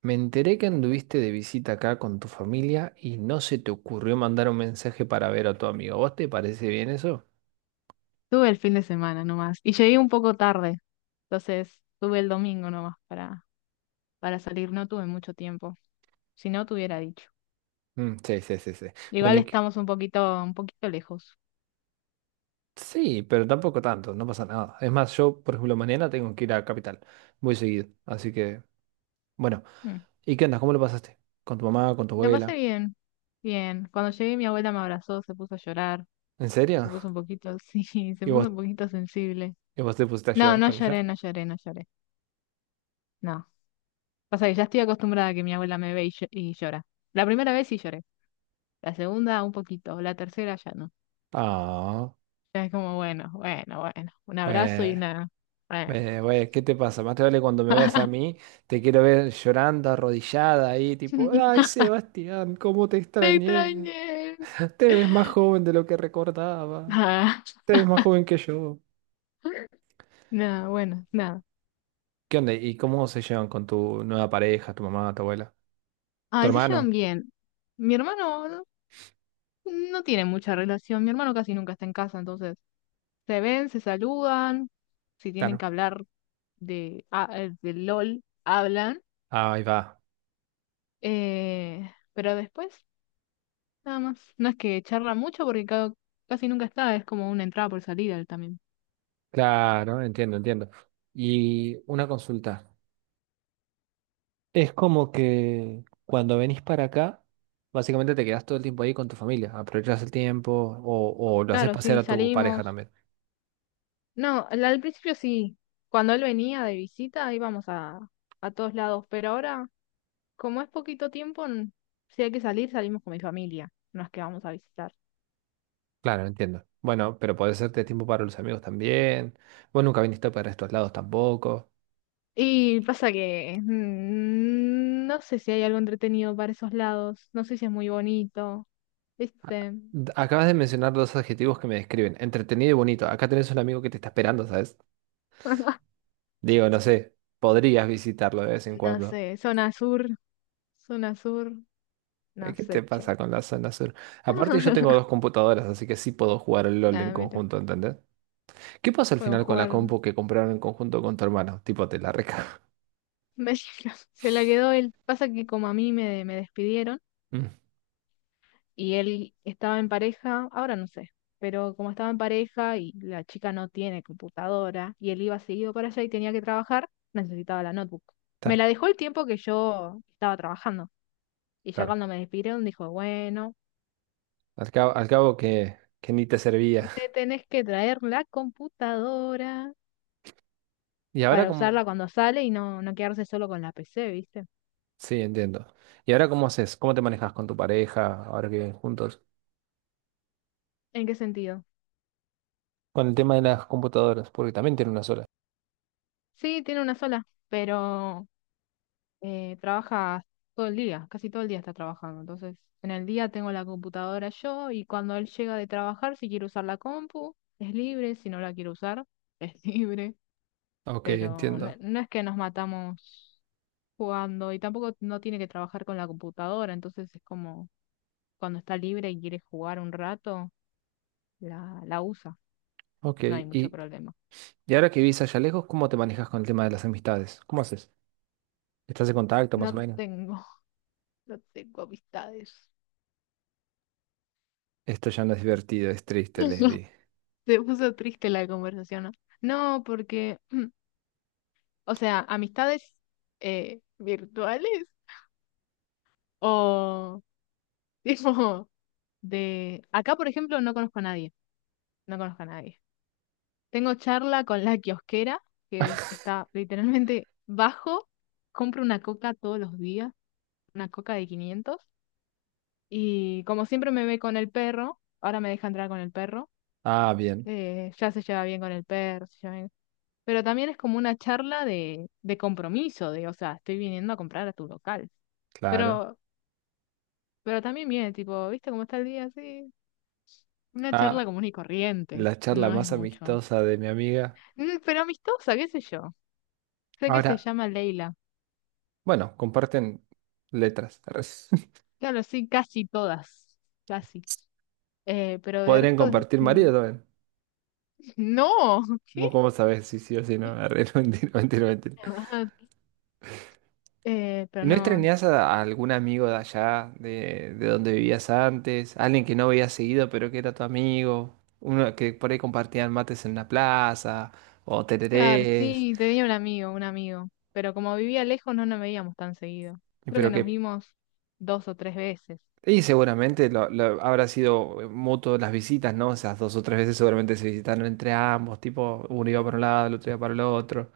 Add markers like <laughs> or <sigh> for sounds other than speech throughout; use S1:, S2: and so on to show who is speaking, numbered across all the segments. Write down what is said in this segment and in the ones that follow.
S1: Me enteré que anduviste de visita acá con tu familia y no se te ocurrió mandar un mensaje para ver a tu amigo. ¿Vos te parece bien eso?
S2: Tuve el fin de semana nomás. Y llegué un poco tarde. Entonces, tuve el domingo nomás para salir. No tuve mucho tiempo. Si no, te hubiera dicho.
S1: Mm, sí, sí, sí, sí. Bueno,
S2: Igual estamos un poquito lejos.
S1: sí, pero tampoco tanto, no pasa nada. Es más, yo, por ejemplo, mañana tengo que ir a Capital. Voy seguido, así que, bueno.
S2: Mm.
S1: ¿Y qué andas? ¿Cómo lo pasaste? ¿Con tu mamá, con tu
S2: La pasé
S1: abuela?
S2: bien. Bien. Cuando llegué, mi abuela me abrazó, se puso a llorar.
S1: ¿En
S2: Se
S1: serio?
S2: puso un
S1: <laughs>
S2: poquito, <laughs> sí, se
S1: ¿Y
S2: puso
S1: vos,
S2: un poquito sensible.
S1: y vos te pusiste a
S2: No,
S1: llorar
S2: no
S1: con
S2: lloré,
S1: ella?
S2: no lloré, no lloré. No. Pasa que ya estoy acostumbrada a que mi abuela me ve y y llora. La primera vez sí lloré. La segunda, un poquito. La tercera, ya no.
S1: Ah,
S2: Era como, bueno, bueno, bueno, un abrazo y
S1: bueno.
S2: una... Bueno,
S1: Güey, ¿qué te pasa? Más te vale cuando me veas a mí, te quiero ver llorando, arrodillada ahí, tipo, ay,
S2: <laughs>
S1: Sebastián, cómo te
S2: te
S1: extrañé.
S2: extrañé.
S1: Te ves más joven de lo que recordaba.
S2: Ah,
S1: Te ves más joven que yo.
S2: <laughs> nada, bueno, nada.
S1: ¿Qué onda? ¿Y cómo se llevan con tu nueva pareja, tu mamá, tu abuela?
S2: A
S1: ¿Tu
S2: veces llevan
S1: hermano?
S2: bien. Mi hermano no no tiene mucha relación, mi hermano casi nunca está en casa, entonces se ven, se saludan, si tienen que
S1: Claro.
S2: hablar de LOL, hablan,
S1: Ah, ahí va.
S2: eh, pero después nada más. No es que charla mucho porque casi nunca está, es como una entrada por salida él también.
S1: Claro, entiendo, entiendo. Y una consulta. Es como que cuando venís para acá, básicamente te quedas todo el tiempo ahí con tu familia, aprovechas el tiempo o lo haces
S2: Claro,
S1: pasear
S2: sí,
S1: a tu pareja
S2: salimos.
S1: también.
S2: No, al principio sí. Cuando él venía de visita íbamos a todos lados, pero ahora, como es poquito tiempo, si hay que salir, salimos con mi familia, no es que vamos a visitar.
S1: Claro, entiendo. Bueno, pero podés hacerte tiempo para los amigos también. Vos nunca viniste para estos lados tampoco.
S2: Y pasa que no sé si hay algo entretenido para esos lados, no sé si es muy bonito,
S1: A-
S2: ¿viste?
S1: Acabas de mencionar dos adjetivos que me describen, entretenido y bonito. Acá tenés un amigo que te está esperando, ¿sabes?
S2: <laughs>
S1: Digo, no sé, podrías visitarlo de vez en
S2: No
S1: cuando.
S2: sé, zona sur, no
S1: ¿Qué
S2: sé,
S1: te
S2: che.
S1: pasa con la zona sur? Aparte, yo tengo dos
S2: <laughs>
S1: computadoras, así que sí puedo jugar al LOL en
S2: Nada, mira,
S1: conjunto, ¿entendés? ¿Qué pasó al
S2: podemos
S1: final con la
S2: jugar.
S1: compu que compraron en conjunto con tu hermano? Tipo, te la reca. <laughs>
S2: <laughs> Se la quedó él. Pasa que como me despidieron.
S1: Mm,
S2: Y él estaba en pareja, ahora no sé, pero como estaba en pareja y la chica no tiene computadora y él iba seguido para allá y tenía que trabajar, necesitaba la notebook. Me la
S1: claro,
S2: dejó el tiempo que yo estaba trabajando y ya
S1: claro.
S2: cuando me despidieron dijo, bueno,
S1: Al cabo que ni te servía.
S2: te tenés que traer la computadora
S1: Y ahora
S2: para
S1: cómo...
S2: usarla cuando sale y no, no quedarse solo con la PC, ¿viste?
S1: Sí, entiendo. ¿Y ahora cómo haces? ¿Cómo te manejas con tu pareja ahora que viven juntos?
S2: ¿En qué sentido?
S1: Con el tema de las computadoras, porque también tiene una sola.
S2: Sí, tiene una sola, pero trabaja todo el día, casi todo el día está trabajando. Entonces, en el día tengo la computadora yo y cuando él llega de trabajar, si quiere usar la compu, es libre, si no la quiere usar, <laughs> es libre.
S1: Ok,
S2: Pero no,
S1: entiendo.
S2: no es que nos matamos jugando y tampoco no tiene que trabajar con la computadora, entonces es como cuando está libre y quiere jugar un rato, la usa,
S1: Ok,
S2: no hay mucho
S1: y,
S2: problema.
S1: y ahora que vivís allá lejos, ¿cómo te manejas con el tema de las amistades? ¿Cómo haces? ¿Estás en contacto más o
S2: No
S1: menos?
S2: tengo, <laughs> no tengo amistades.
S1: Esto ya no es divertido, es triste,
S2: <laughs>
S1: Leslie.
S2: Se puso triste la conversación, ¿no? No, porque <clears throat> O sea, amistades virtuales o <laughs> tipo de... Acá, por ejemplo, no conozco a nadie, no conozco a nadie. Tengo charla con la kiosquera, que está literalmente bajo, compro una coca todos los días, una coca de 500 y como siempre me ve con el perro, ahora me deja entrar con el perro,
S1: Ah, bien,
S2: ya se lleva bien con el perro, Pero también es como una charla de compromiso, de, o sea, estoy viniendo a comprar a tu local.
S1: claro.
S2: Pero Pero también viene, tipo, ¿viste cómo está el día? Así una charla
S1: Ah,
S2: común y corriente.
S1: la charla
S2: No es
S1: más
S2: mucho.
S1: amistosa de mi amiga.
S2: Mm, pero amistosa, qué sé yo. Sé que se
S1: Ahora,
S2: llama Leila.
S1: bueno, comparten letras. Arre. <laughs>
S2: Claro, sí, casi todas. Casi. Pero de
S1: Podrían
S2: resto,
S1: compartir
S2: mm,
S1: marido también.
S2: no. <laughs> ¿Qué?
S1: ¿Vos cómo sabés si sí o si no? Arre, <laughs> no, mentira, mentira, mentira.
S2: Ah, pero
S1: ¿Y no
S2: no.
S1: extrañás a algún amigo de allá, de donde vivías antes? Alguien que no veías seguido, pero que era tu amigo. Uno que por ahí compartían mates en la plaza, o
S2: Claro,
S1: tererés,
S2: sí, tenía un amigo, un amigo. Pero como vivía lejos, no nos veíamos tan seguido. Creo que
S1: pero que...
S2: nos vimos dos o tres veces.
S1: Y seguramente habrá sido mutuo las visitas, ¿no? O sea, dos o tres veces seguramente se visitaron entre ambos, tipo, uno iba para un lado, el otro iba para el otro.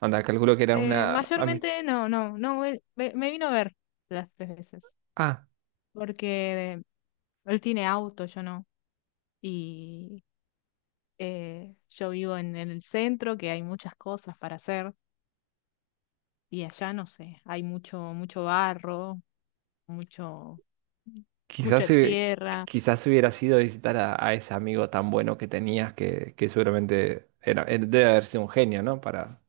S1: Anda, calculo que era una...
S2: Mayormente, no, no, no. Me vino a ver las tres veces.
S1: Ah,
S2: Porque él tiene auto, yo no. Y yo vivo en el centro, que hay muchas cosas para hacer, y allá no sé, hay mucho, mucho barro, mucho, mucha
S1: quizás, hu-
S2: tierra.
S1: quizás hubiera sido visitar a ese amigo tan bueno que tenías, que seguramente era, él debe haber sido un genio, ¿no?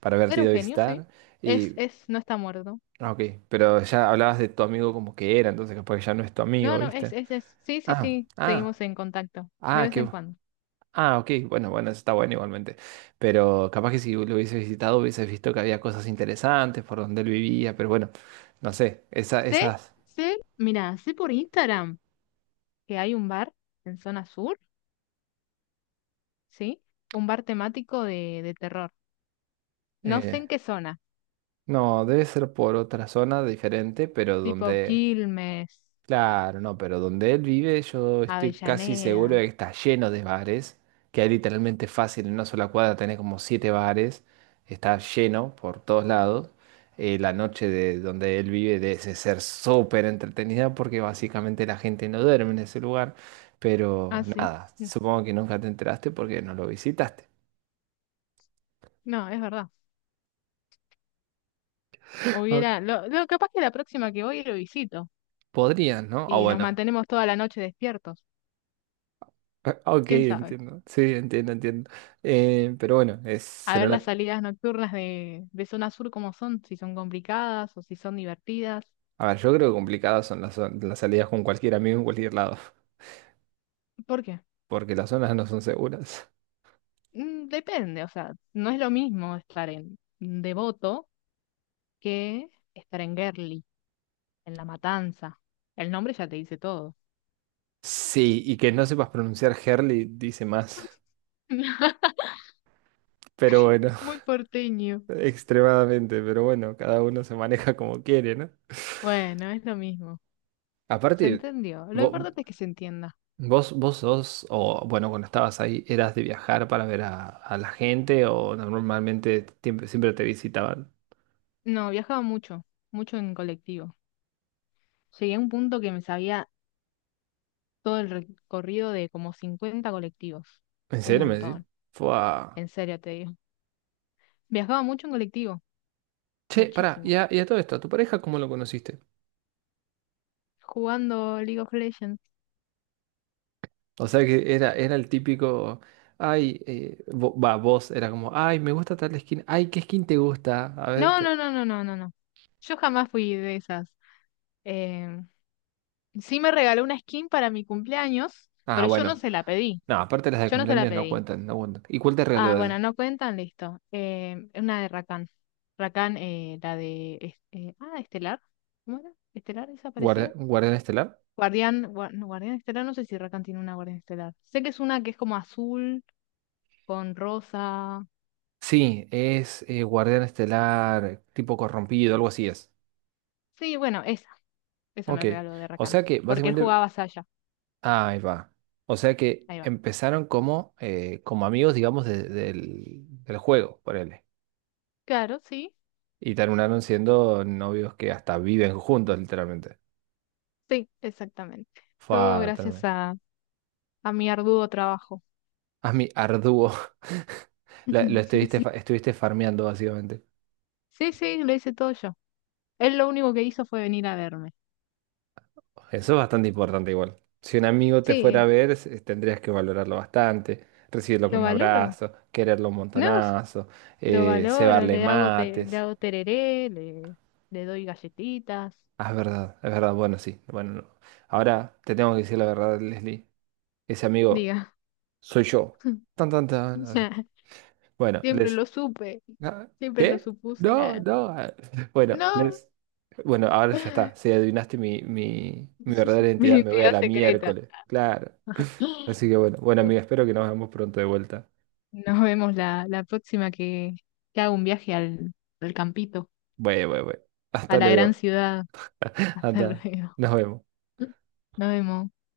S1: Para haberte
S2: Era un
S1: ido a
S2: genio, sí.
S1: visitar. Y,
S2: Es, no está muerto.
S1: ah, ok, pero ya hablabas de tu amigo como que era, entonces capaz que ya no es tu
S2: No,
S1: amigo,
S2: no,
S1: ¿viste?
S2: es, es. Sí, sí,
S1: Ah,
S2: sí,
S1: ah,
S2: seguimos en contacto, de
S1: ah,
S2: vez
S1: qué...
S2: en
S1: bu-
S2: cuando.
S1: Ah, ok, bueno, bueno, eso está bueno igualmente. Pero capaz que si lo hubieses visitado hubieses visto que había cosas interesantes por donde él vivía, pero bueno, no sé,
S2: Sé,
S1: esas...
S2: sé, mira, sé por Instagram que hay un bar en zona sur, ¿sí? Un bar temático de terror. No sé
S1: eh,
S2: en qué zona.
S1: No, debe ser por otra zona diferente, pero
S2: Tipo
S1: donde...
S2: Quilmes,
S1: Claro, no, pero donde él vive yo estoy casi seguro
S2: Avellaneda.
S1: de que está lleno de bares, que hay literalmente fácil en una sola cuadra tenés como siete bares, está lleno por todos lados. La noche de donde él vive debe ser súper entretenida porque básicamente la gente no duerme en ese lugar, pero
S2: Ah, sí.
S1: nada,
S2: No,
S1: supongo que nunca te enteraste porque no lo visitaste.
S2: no, es verdad.
S1: Ah,
S2: Hubiera, capaz que la próxima que voy lo visito
S1: podrías, ¿no? O
S2: y nos
S1: bueno,
S2: mantenemos toda la noche despiertos.
S1: ah, ok,
S2: ¿Quién sabe?
S1: entiendo. Sí, entiendo, entiendo. Pero bueno, es,
S2: A
S1: será
S2: ver las
S1: una...
S2: salidas nocturnas de zona sur cómo son, si son complicadas o si son divertidas.
S1: A ver, yo creo que complicadas son las salidas con cualquier amigo en cualquier lado,
S2: ¿Por qué?
S1: <laughs> porque las zonas no son seguras.
S2: Mm, depende, o sea, no es lo mismo estar en Devoto que estar en Gerli, en La Matanza. El nombre ya te dice todo.
S1: Sí, y que no sepas pronunciar Herli dice más.
S2: <laughs>
S1: Pero bueno,
S2: Muy porteño.
S1: <laughs> extremadamente, pero bueno, cada uno se maneja como quiere, ¿no?
S2: Bueno, es lo mismo. Se
S1: Aparte,
S2: entendió. Lo
S1: vo-
S2: importante es que se entienda.
S1: vos sos, o bueno, cuando estabas ahí, ¿eras de viajar para ver a la gente o normalmente siempre te visitaban?
S2: No, viajaba mucho, mucho en colectivo. Llegué a un punto que me sabía todo el recorrido de como 50 colectivos.
S1: ¿En
S2: Un
S1: serio me decís?
S2: montón,
S1: Fua.
S2: en serio te digo. Viajaba mucho en colectivo,
S1: Che, pará,
S2: muchísimo.
S1: y a todo esto, ¿a tu pareja cómo lo conociste?
S2: Jugando League of Legends.
S1: O sea que era, era el típico, ay, vos era como, ay, me gusta tal skin, ay, ¿qué skin te gusta? A ver,
S2: No,
S1: te-
S2: no, no, no, no, no, no. Yo jamás fui de esas. Eh, sí me regaló una skin para mi cumpleaños,
S1: Ah,
S2: pero yo no
S1: bueno,
S2: se la pedí.
S1: no, aparte las de
S2: Yo no se la
S1: cumpleaños no
S2: pedí.
S1: cuentan, no cuentan. ¿Y cuál te
S2: Ah,
S1: regaló?
S2: bueno, no cuentan, listo. Una de Rakan. Rakan, la de... es- ah, Estelar. ¿Cómo era? ¿Estelar esa parecida?
S1: ¿Guardián Estelar?
S2: Guardián Estelar, no sé si Rakan tiene una Guardián Estelar. Sé que es una que es como azul, con rosa.
S1: Sí, es Guardián Estelar tipo corrompido, algo así es.
S2: Sí, bueno, esa. Esa
S1: Ok,
S2: me regaló de
S1: o
S2: Rakan.
S1: sea que
S2: Porque él
S1: básicamente
S2: jugaba Saya.
S1: ahí va. O sea que
S2: Ahí va.
S1: empezaron como, como amigos, digamos, del juego, ponele.
S2: Claro, sí.
S1: Y terminaron siendo novios que hasta viven juntos, literalmente.
S2: Sí, exactamente. Todo
S1: Fue
S2: gracias
S1: tremendo.
S2: a mi arduo trabajo.
S1: A arduo. <laughs>
S2: <laughs>
S1: Estuviste farmeando, básicamente.
S2: Sí, sí, lo hice todo yo. Él lo único que hizo fue venir a verme.
S1: Eso es bastante importante igual. Si un amigo te fuera a
S2: Sí,
S1: ver, tendrías que valorarlo bastante, recibirlo con
S2: lo
S1: un
S2: valoro.
S1: abrazo, quererlo un
S2: No, s-
S1: montonazo,
S2: lo valoro,
S1: cebarle
S2: le
S1: mates.
S2: hago tereré, le doy galletitas,
S1: Ah, es verdad, es verdad. Bueno, sí. Bueno, no. Ahora te tengo que decir la verdad, Leslie. Ese amigo
S2: diga.
S1: soy yo.
S2: <laughs>
S1: Tan, tan, tan.
S2: O
S1: Así.
S2: sea,
S1: Bueno,
S2: siempre
S1: Les.
S2: lo supe,
S1: Ah,
S2: siempre lo
S1: ¿qué?
S2: supuse.
S1: No, no. Ah, <laughs> bueno,
S2: No,
S1: Les. Bueno, ahora ya está. Si
S2: <laughs>
S1: adivinaste mi verdadera
S2: mi
S1: identidad, me voy a
S2: identidad
S1: la
S2: secreta.
S1: miércoles. Claro. Así que bueno, bueno,
S2: Bueno,
S1: amiga, espero que nos veamos pronto de vuelta.
S2: nos vemos la próxima que haga un viaje al campito,
S1: Bueno, bueno, bueno.
S2: a
S1: Hasta
S2: la gran
S1: luego.
S2: ciudad.
S1: <laughs>
S2: Hasta <laughs>
S1: Hasta.
S2: luego.
S1: Nos vemos.
S2: Nos vemos.